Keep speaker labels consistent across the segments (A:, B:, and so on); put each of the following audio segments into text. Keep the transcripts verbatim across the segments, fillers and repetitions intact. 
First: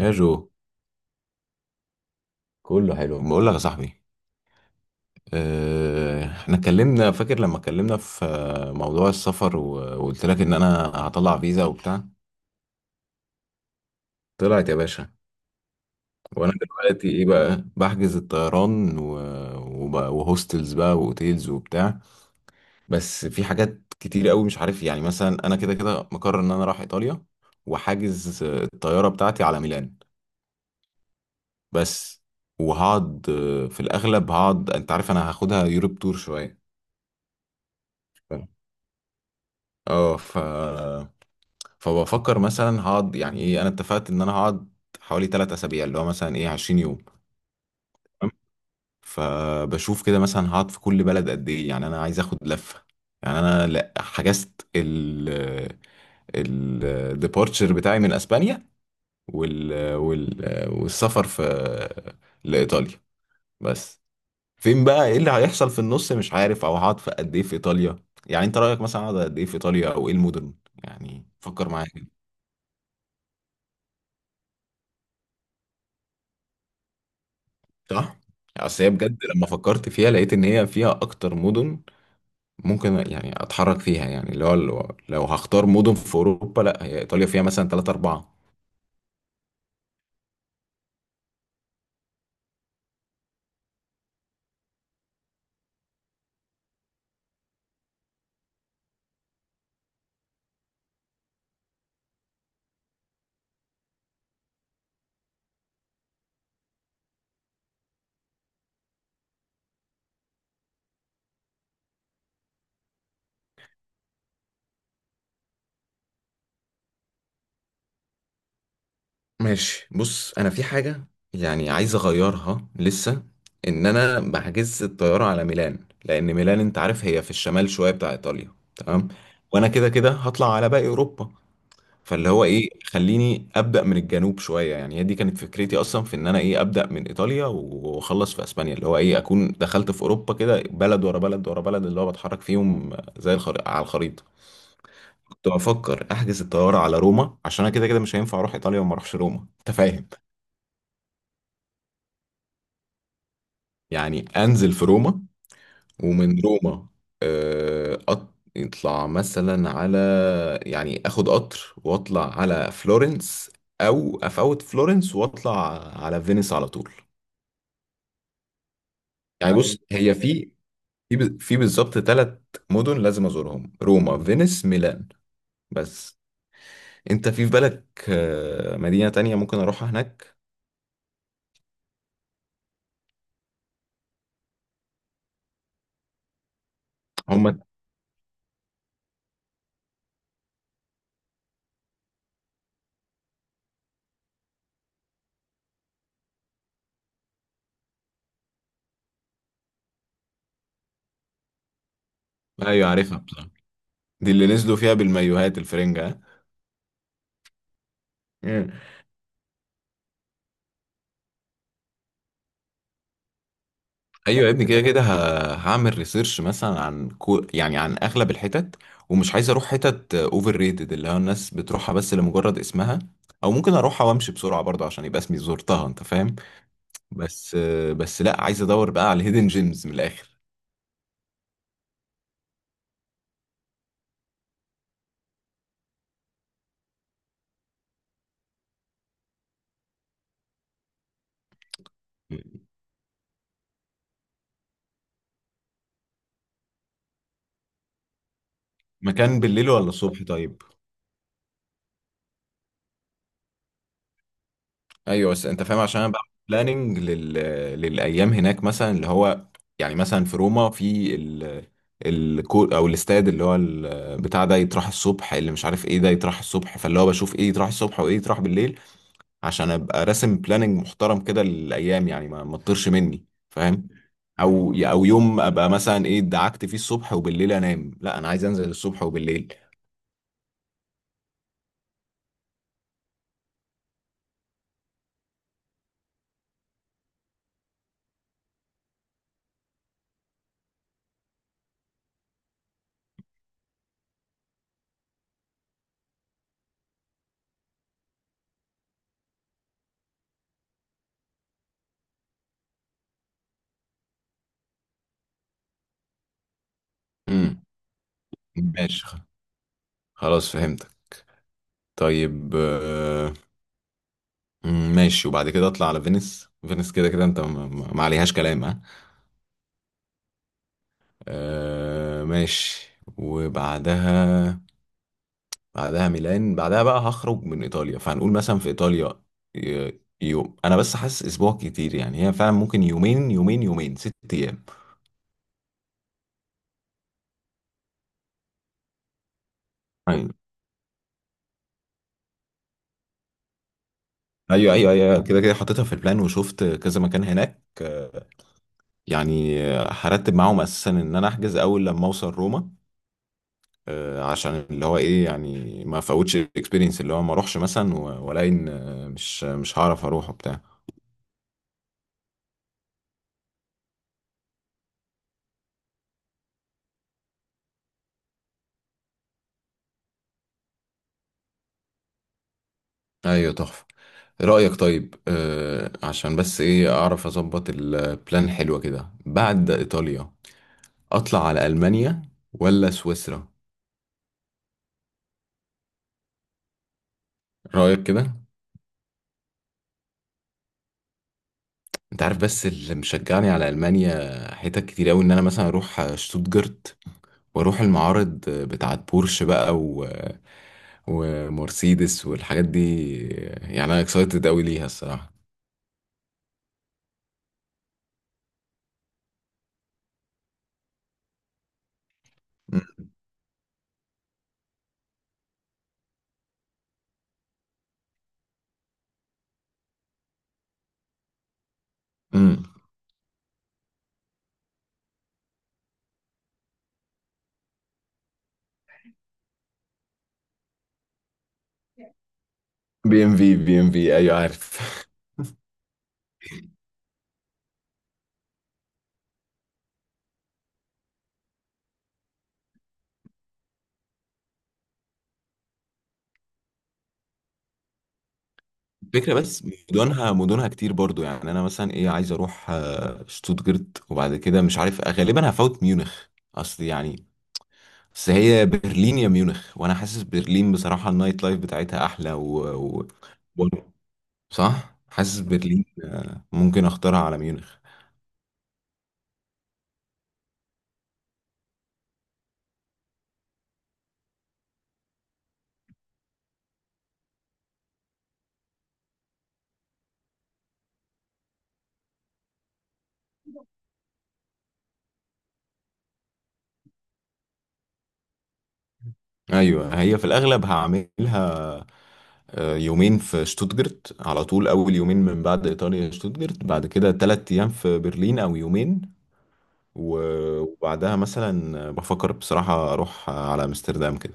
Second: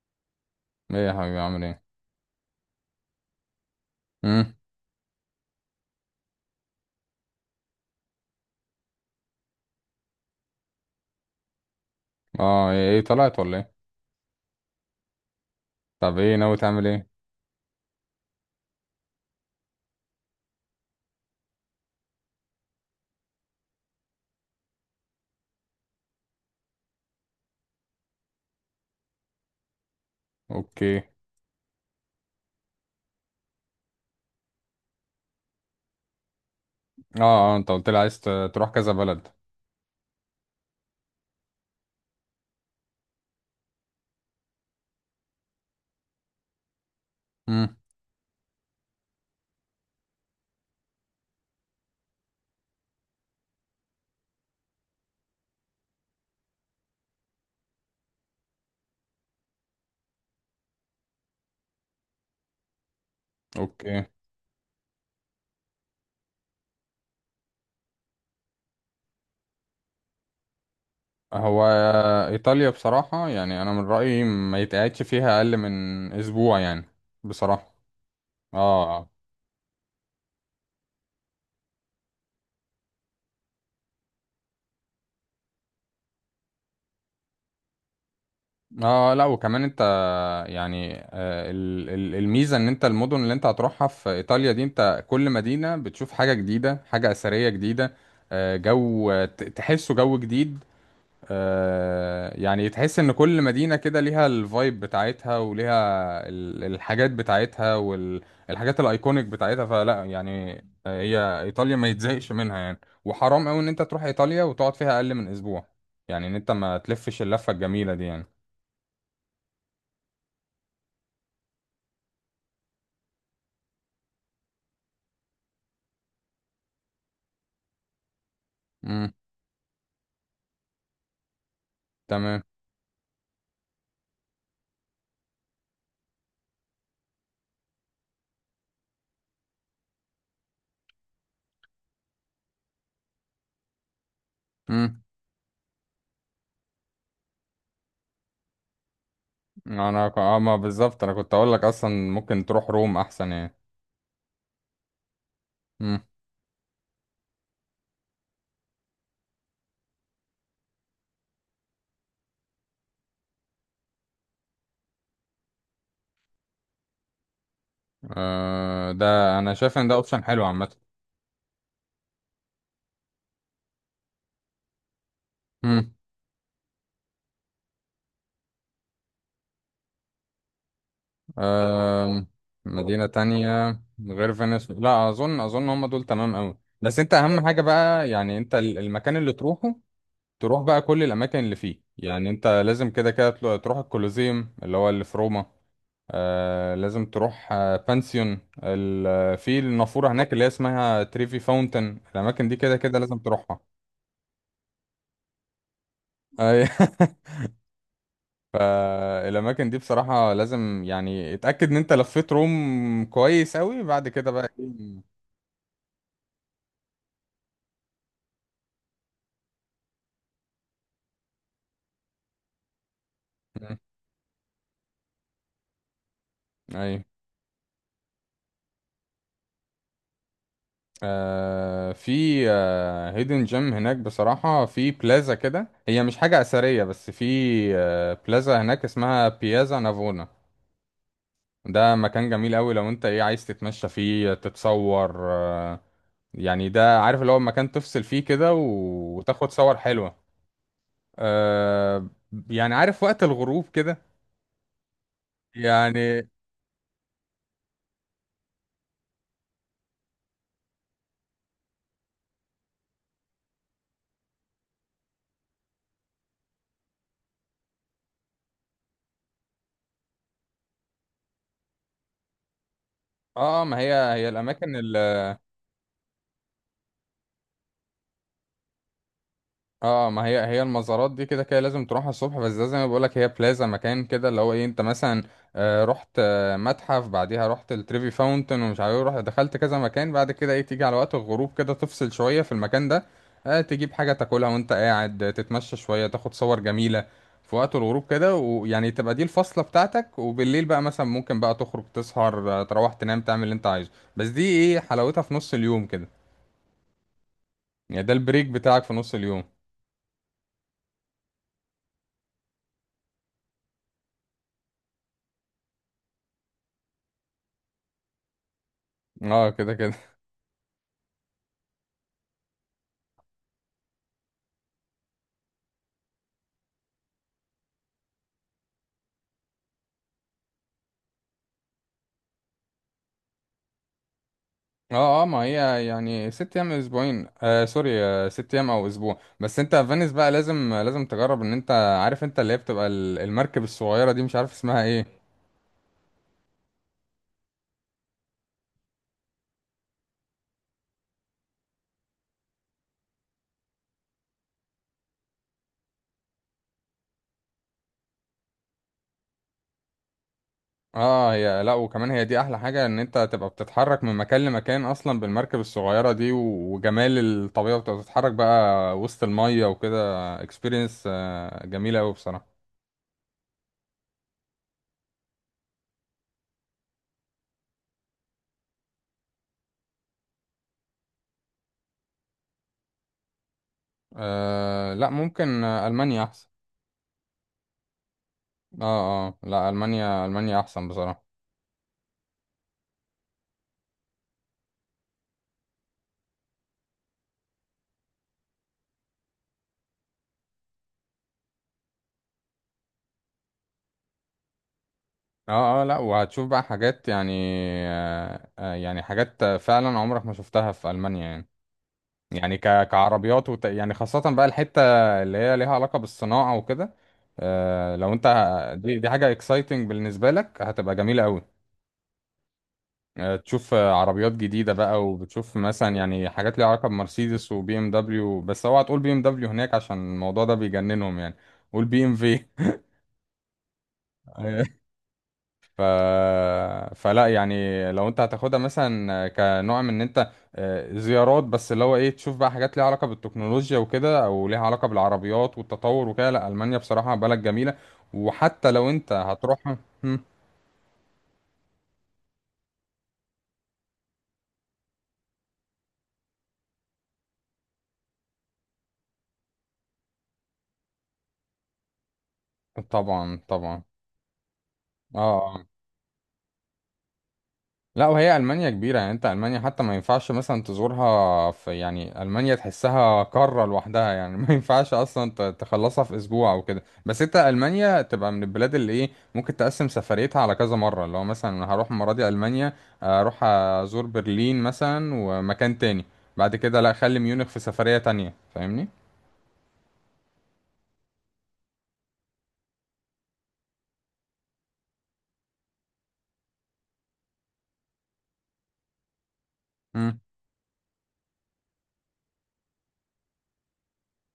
A: يا جو،
B: ايه يا حبيبي، عامل ايه؟
A: كله حلو بقول لك يا صاحبي.
B: امم.
A: آه، احنا اتكلمنا فاكر لما اتكلمنا في آه، موضوع السفر و- وقلت لك ان انا هطلع فيزا وبتاع.
B: اه، ايه إيه طلعت ولا ايه؟
A: طلعت يا باشا.
B: طب، ايه
A: وانا
B: ناوي تعمل ايه؟
A: دلوقتي ايه بقى بحجز الطيران و... وبقى وهوستلز بقى واوتيلز وبتاع. بس في حاجات كتير قوي مش عارف، يعني مثلا انا كده كده مقرر ان انا رايح ايطاليا، وحاجز آه، الطياره بتاعتي على ميلان
B: اوكي.
A: بس. وهقعد آه، في الاغلب هقعد، انت عارف انا هاخدها يوروب تور شويه.
B: اه، اه، انت قلت لي عايز ت- تروح كذا بلد.
A: اه ف فبفكر مثلا هقعد، يعني ايه، انا اتفقت ان انا هقعد حوالي تلات اسابيع، اللي هو مثلا ايه عشرين يوم،
B: امم.
A: تمام. فبشوف كده مثلا هقعد في كل بلد قد ايه، يعني انا عايز اخد لفة. يعني انا لا حجزت ال الديبارتشر بتاعي من اسبانيا، وال... وال... والسفر في لايطاليا بس.
B: اوكي.
A: فين بقى ايه اللي هيحصل في النص مش عارف، او هقعد في قد ايه في ايطاليا؟ يعني انت رايك مثلا اقعد قد ايه في ايطاليا، او ايه المدن؟ يعني
B: هو
A: فكر معايا.
B: ايطاليا بصراحة، يعني انا من رأيي ما يتقعدش فيها اقل من اسبوع يعني. بصراحة.
A: صح، اصل هي
B: اه، اه.
A: بجد لما فكرت فيها لقيت ان هي فيها اكتر مدن ممكن يعني اتحرك فيها، يعني اللي هو لو لو هختار مدن في اوروبا، لا، هي ايطاليا فيها مثلا ثلاثة اربعة.
B: اه، لا وكمان انت، يعني آه ال- ال- الميزة ان انت المدن اللي انت هتروحها في ايطاليا دي، انت كل مدينة بتشوف حاجة جديدة، حاجة اثرية جديدة. آه جو ت- تحسه جو جديد. آه، يعني تحس ان كل مدينة كده ليها الفايب بتاعتها وليها ال- الحاجات بتاعتها والحاجات الايكونيك بتاعتها، فلا يعني. آه، هي ايطاليا ما يتزهقش منها يعني، وحرام قوي ان انت تروح ايطاليا وتقعد فيها اقل من اسبوع. يعني ان انت ما تلفش اللفة الجميلة دي يعني.
A: ماشي بص، انا في حاجة يعني عايز اغيرها لسه، ان انا بحجز الطيارة على ميلان. لان ميلان انت عارف هي في الشمال شوية بتاع ايطاليا، تمام.
B: امم.
A: وانا كده كده هطلع على باقي اوروبا، فاللي
B: تمام.
A: هو ايه، خليني ابدا من الجنوب شويه. يعني هي دي كانت فكرتي اصلا، في ان انا ايه ابدا من ايطاليا واخلص في اسبانيا، اللي هو ايه اكون دخلت في اوروبا كده بلد ورا بلد ورا بلد، اللي هو بتحرك فيهم زي الخريطه، على الخريطه.
B: امم.
A: كنت بفكر احجز الطياره على روما، عشان انا كده كده مش هينفع اروح ايطاليا وما اروحش روما، انت
B: انا
A: فاهم.
B: ك- اه ما بالظبط، انا كنت اقول لك اصلا ممكن تروح روم احسن يعني.
A: يعني انزل في روما
B: امم.
A: ومن روما آه، قط- يطلع مثلا على، يعني اخد قطر واطلع على فلورنس، او افوت فلورنس واطلع على فينيس على طول.
B: آه ده
A: يعني
B: انا
A: ايوه
B: شايف
A: بص،
B: ان ده
A: هي
B: اوبشن حلو
A: في
B: عامة.
A: في ب- في بالظبط ثلاث مدن لازم ازورهم: روما، فينيس، ميلان. بس انت في بالك آه، مدينة تانية ممكن اروحها هناك؟
B: آم، مدينة تانية. غير فينيس لا أظن أظن هم دول تمام أوي، بس أنت أهم حاجة
A: هم،
B: بقى يعني أنت ال- المكان اللي تروحه، تروح بقى كل الأماكن اللي فيه. يعني أنت لازم كده كده تلو- تروح الكولوزيوم اللي هو اللي في روما. آه لازم تروح آه بانسيون ال- في النافورة هناك اللي هي اسمها تريفي فاونتن. الأماكن دي كده
A: ايوه
B: كده لازم
A: عارفها بصراحة،
B: تروحها.
A: دي اللي نزلوا فيها بالمايوهات الفرنجة.
B: أي-
A: ها؟
B: آه، الأماكن دي بصراحة لازم يعني اتأكد إن أنت لفيت روم كويس أوي، بعد كده
A: ايوه
B: بقى
A: يا ابني، كده كده
B: إيه.
A: ه- هعمل ريسيرش مثلا عن كو، يعني عن اغلب الحتت، ومش عايز اروح حتت اوفر ريتد، اللي هو الناس بتروحها بس لمجرد اسمها، او ممكن
B: م-
A: اروحها وامشي بسرعه برضه عشان يبقى اسمي زرتها، انت فاهم.
B: أيوه.
A: بس. بس لا عايز ادور بقى على الهيدن جيمز من الاخر.
B: آه في آه هيدن جيم هناك بصراحة، في بلازا كده، هي مش حاجة أثرية بس في آه بلازا هناك اسمها بيازا نافونا. ده مكان جميل أوي، لو أنت إيه عايز تتمشى فيه تتصور، آه يعني ده عارف اللي هو مكان تفصل فيه كده،
A: مكان
B: وتاخد
A: بالليل
B: صور
A: ولا
B: حلوة.
A: الصبح طيب؟
B: آه، يعني عارف، وقت الغروب كده.
A: ايوه بس انت فاهم، عشان انا بعمل
B: يعني.
A: بلاننج لل... للايام هناك، مثلا اللي هو يعني مثلا في روما في ال... الكو، او الاستاد، اللي هو ال... بتاع ده يتراح الصبح، اللي مش عارف ايه ده يتراح الصبح، فاللي هو بشوف ايه يتراح الصبح وايه يتراح بالليل، عشان ابقى راسم بلاننج محترم كده للايام، يعني ما ما تطيرش مني
B: اه، ما
A: فاهم.
B: هي هي
A: او
B: الأماكن.
A: او يوم ابقى مثلا ايه دعكت فيه الصبح وبالليل انام، لا انا عايز انزل الصبح وبالليل.
B: اه، ما هي هي المزارات دي كده كده لازم تروحها الصبح، بس ده زي ما بقولك هي بلازا مكان كده اللي هو ايه، انت مثلا آه، رحت آه، متحف، بعديها رحت التريفي فاونتن ومش عارف ايه، رحت دخلت كذا مكان بعد كده، ايه تيجي على وقت الغروب كده تفصل شوية في المكان ده. آه، تجيب حاجة تاكلها وانت قاعد، آه، تتمشى شوية، تاخد صور جميلة في وقت الغروب كده، ويعني تبقى دي الفصلة بتاعتك، وبالليل بقى مثلا ممكن بقى تخرج تسهر، آه، تروح تنام تعمل اللي انت عايزه، بس دي ايه حلاوتها في نص اليوم كده.
A: امم
B: يعني ده البريك بتاعك في
A: ماشي،
B: نص اليوم.
A: خلاص فهمتك. طيب، آه، مم، ماشي، وبعد كده اطلع على فينيس. فينيس كده كده انت ما ما- ما عليهاش كلام، ها.
B: اه، كده كده.
A: آه ماشي، وبعدها بعدها ميلان، بعدها بقى هخرج من ايطاليا. فهنقول مثلا في ايطاليا ي- يوم، انا بس حاسس اسبوع كتير، يعني هي فعلا ممكن يومين يومين يومين، ست ايام.
B: اه، اه، ما هي يعني ست ايام، اسبوعين آه سوري آه ست ايام او اسبوع، بس انت فينيس
A: ايوه
B: بقى لازم لازم تجرب ان انت عارف انت اللي هي بتبقى ال- المركب الصغيره دي، مش عارف
A: ايوه
B: اسمها
A: ايوه
B: ايه.
A: أيوة، كده كده حطيتها في البلان وشفت كذا مكان هناك. يعني هرتب معاهم اساسا ان انا احجز اول لما اوصل روما، آه، عشان اللي هو ايه، يعني ما فوتش الاكسبيرينس، اللي هو ما اروحش مثلا و- والاقي ان آه، مش مش هعرف اروح وبتاع.
B: اه، هي لا وكمان هي دي احلى حاجه ان انت تبقى بتتحرك من مكان لمكان اصلا بالمركب الصغيره دي، و- وجمال الطبيعه بتبقى بتتحرك بقى وسط الميه وكده. اكسبيرينس آه جميله قوي بصراحه.
A: ايوه تحفه. إيه رايك طيب آه عشان بس ايه اعرف اظبط البلان، حلوه كده بعد ايطاليا اطلع على المانيا ولا سويسرا؟
B: آه لا ممكن، آه، المانيا احسن.
A: رايك كده.
B: اه، اه، لا المانيا المانيا احسن بصراحه.
A: انت عارف، بس اللي مشجعني على المانيا حتت كتير قوي، ان انا مثلا اروح شتوتجارت، واروح المعارض بتاعت بورش بقى و... ومرسيدس والحاجات دي. يعني انا اكسايتد قوي ليها الصراحه.
B: اه، اه، لا وهتشوف بقى حاجات يعني، آه آه، يعني حاجات فعلا عمرك ما شفتها في ألمانيا يعني. يعني ك- كعربيات وت... يعني خاصة بقى الحتة اللي هي ليها علاقة بالصناعة وكده. آه لو انت، دي دي حاجة اكسايتنج بالنسبة لك، هتبقى جميلة قوي.
A: امم،
B: آه تشوف آه، عربيات جديدة بقى، وبتشوف مثلا يعني حاجات ليها علاقة بمرسيدس وبي ام دبليو، بس اوعى تقول بي ام دبليو هناك عشان الموضوع ده بيجننهم يعني. قول بي ام في.
A: بي ام في، بي ام في، ايوه عارف.
B: ف... فلا يعني، لو انت هتاخدها مثلا كنوع من ان انت آه، زيارات، بس اللي هو ايه تشوف بقى حاجات ليها علاقة بالتكنولوجيا وكده، او ليها علاقة بالعربيات والتطور وكده، لا ألمانيا بصراحة بلد جميلة. وحتى لو انت
A: الفكره بس
B: هتروح. مم.
A: مدنها مدنها كتير برضو، يعني انا مثلا ايه عايز اروح آه، شتوتجرت، وبعد كده مش عارف غالبا هفوت ميونخ. اصل يعني، بس هي برلين يا ميونخ، وانا حاسس برلين بصراحه النايت لايف بتاعتها احلى و... و...
B: طبعا،
A: و...
B: طبعا.
A: صح، حاسس
B: اه،
A: برلين آه، ممكن اختارها على ميونخ.
B: لا وهي المانيا كبيره، يعني انت المانيا حتى ما ينفعش مثلا تزورها في، يعني المانيا تحسها قاره لوحدها يعني. ما ينفعش اصلا ت- تخلصها في اسبوع او كده، بس انت المانيا تبقى من البلاد اللي ايه ممكن تقسم سفريتها على كذا مره، اللي هو مثلا انا هروح المره دي المانيا، اروح ازور برلين مثلا ومكان تاني، بعد كده لا خلي ميونخ في سفريه تانية، فاهمني؟
A: ايوه هي في الاغلب هعملها آه، يومين في شتوتجرت على طول، اول يومين من بعد ايطاليا شتوتجرت، بعد كده تلات ايام في برلين او يومين،
B: امم.
A: و- وبعدها مثلا بفكر بصراحة اروح على امستردام كده.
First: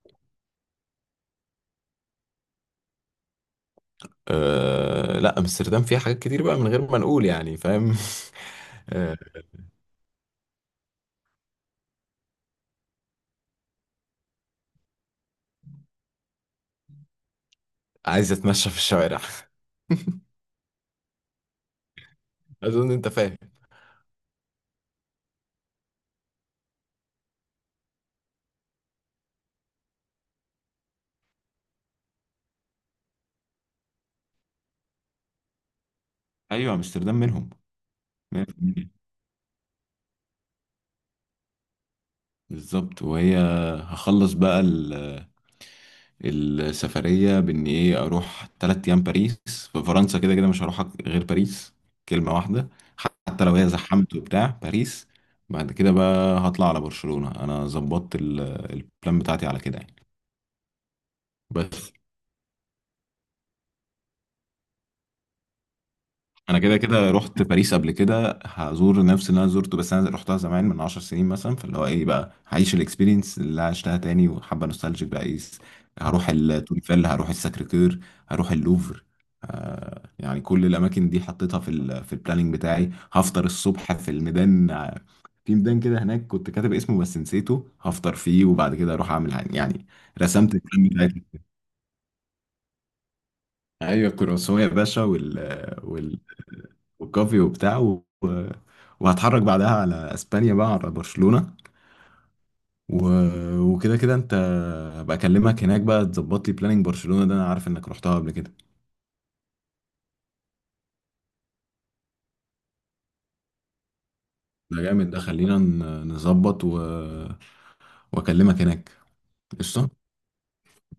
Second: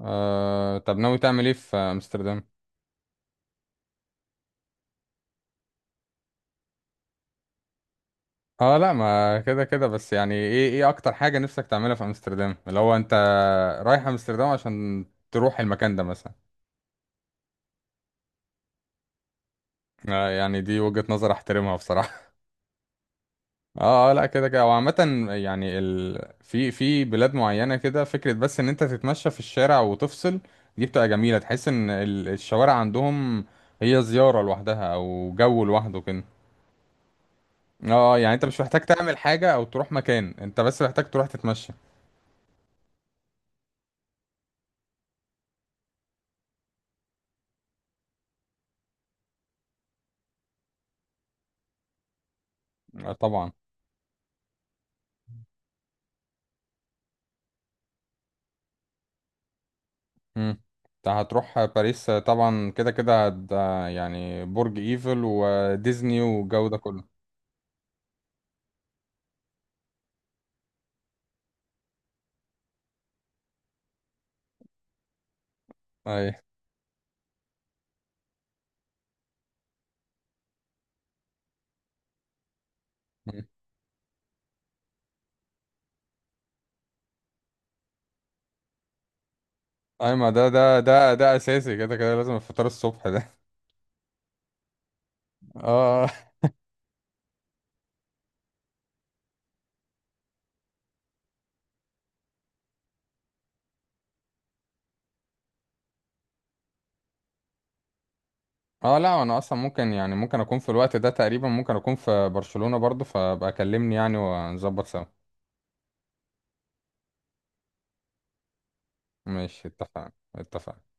B: آه طب، ناوي تعمل ايه في امستردام؟
A: أه لا امستردام فيها حاجات كتير بقى من غير ما نقول، يعني فاهم.
B: اه، لا
A: أه،
B: ما كده كده، بس يعني ايه ايه اكتر حاجه نفسك تعملها في امستردام اللي هو انت رايح امستردام عشان تروح المكان ده مثلا؟
A: عايز اتمشى في الشوارع.
B: آه، يعني دي وجهة نظر احترمها بصراحة.
A: اظن انت فاهم.
B: اه، آه، لا كده كده، وعامة يعني ال... في في بلاد معينة كده فكرة بس ان انت تتمشى في الشارع وتفصل، دي بتبقى جميلة، تحس ان ال- الشوارع عندهم هي زيارة لوحدها او جو لوحده كده.
A: ايوه امستردام منهم.
B: اه، آه، يعني انت مش محتاج
A: مية في المية
B: تعمل حاجة او تروح مكان، انت بس محتاج تروح تتمشى.
A: بالظبط. وهي، هخلص بقى السفرية بإن إيه أروح تلات أيام باريس، في فرنسا كده كده مش هروح غير باريس، كلمة واحدة،
B: آه،
A: حتى
B: طبعا.
A: لو هي زحمت وبتاع باريس. بعد كده بقى هطلع على برشلونة، أنا ظبطت ال- البلان بتاعتي على كده يعني.
B: مم. انت هتروح
A: بس
B: باريس، آه، طبعا كده كده هت- آه، يعني برج ايفل وديزني
A: انا
B: والجو ده
A: كده
B: كله.
A: كده رحت باريس قبل كده، هزور نفس اللي انا زرته، بس انا رحتها زمان من عشر سنين مثلا، فاللي هو ايه بقى هعيش الاكسبيرينس اللي عشتها تاني، وحابه نوستالجيك بقى ايه. هروح
B: اي،
A: التور ايفل، هروح الساكريكير، هروح اللوفر. آه يعني كل الاماكن دي حطيتها في ال في البلاننج بتاعي. هفطر الصبح في الميدان، آه، في ميدان كده هناك كنت كاتب اسمه بس نسيته، هفطر فيه، وبعد كده اروح اعمل عن- يعني
B: اي، ما ده
A: رسمت
B: ده
A: البلان
B: ده
A: بتاعي.
B: ده اساسي، كده كده لازم الفطار الصبح ده.
A: ايوه الكرواسون يا باشا
B: اه،
A: وال وكافي وبتاع و... و- وهتحرك بعدها على اسبانيا بقى، على برشلونة و... وكده كده انت، هبقى اكلمك هناك بقى تظبط لي بلاننج برشلونة، ده انا عارف انك رحتها قبل كده.
B: اه، لا انا اصلا ممكن، يعني ممكن اكون في الوقت ده تقريبا، ممكن اكون في برشلونة برضو، فبقى كلمني يعني
A: ده
B: ونظبط سوا.
A: جامد، ده خلينا ن- نظبط و... واكلمك هناك.
B: ماشي،
A: قشطة.
B: اتفقنا، اتفقنا.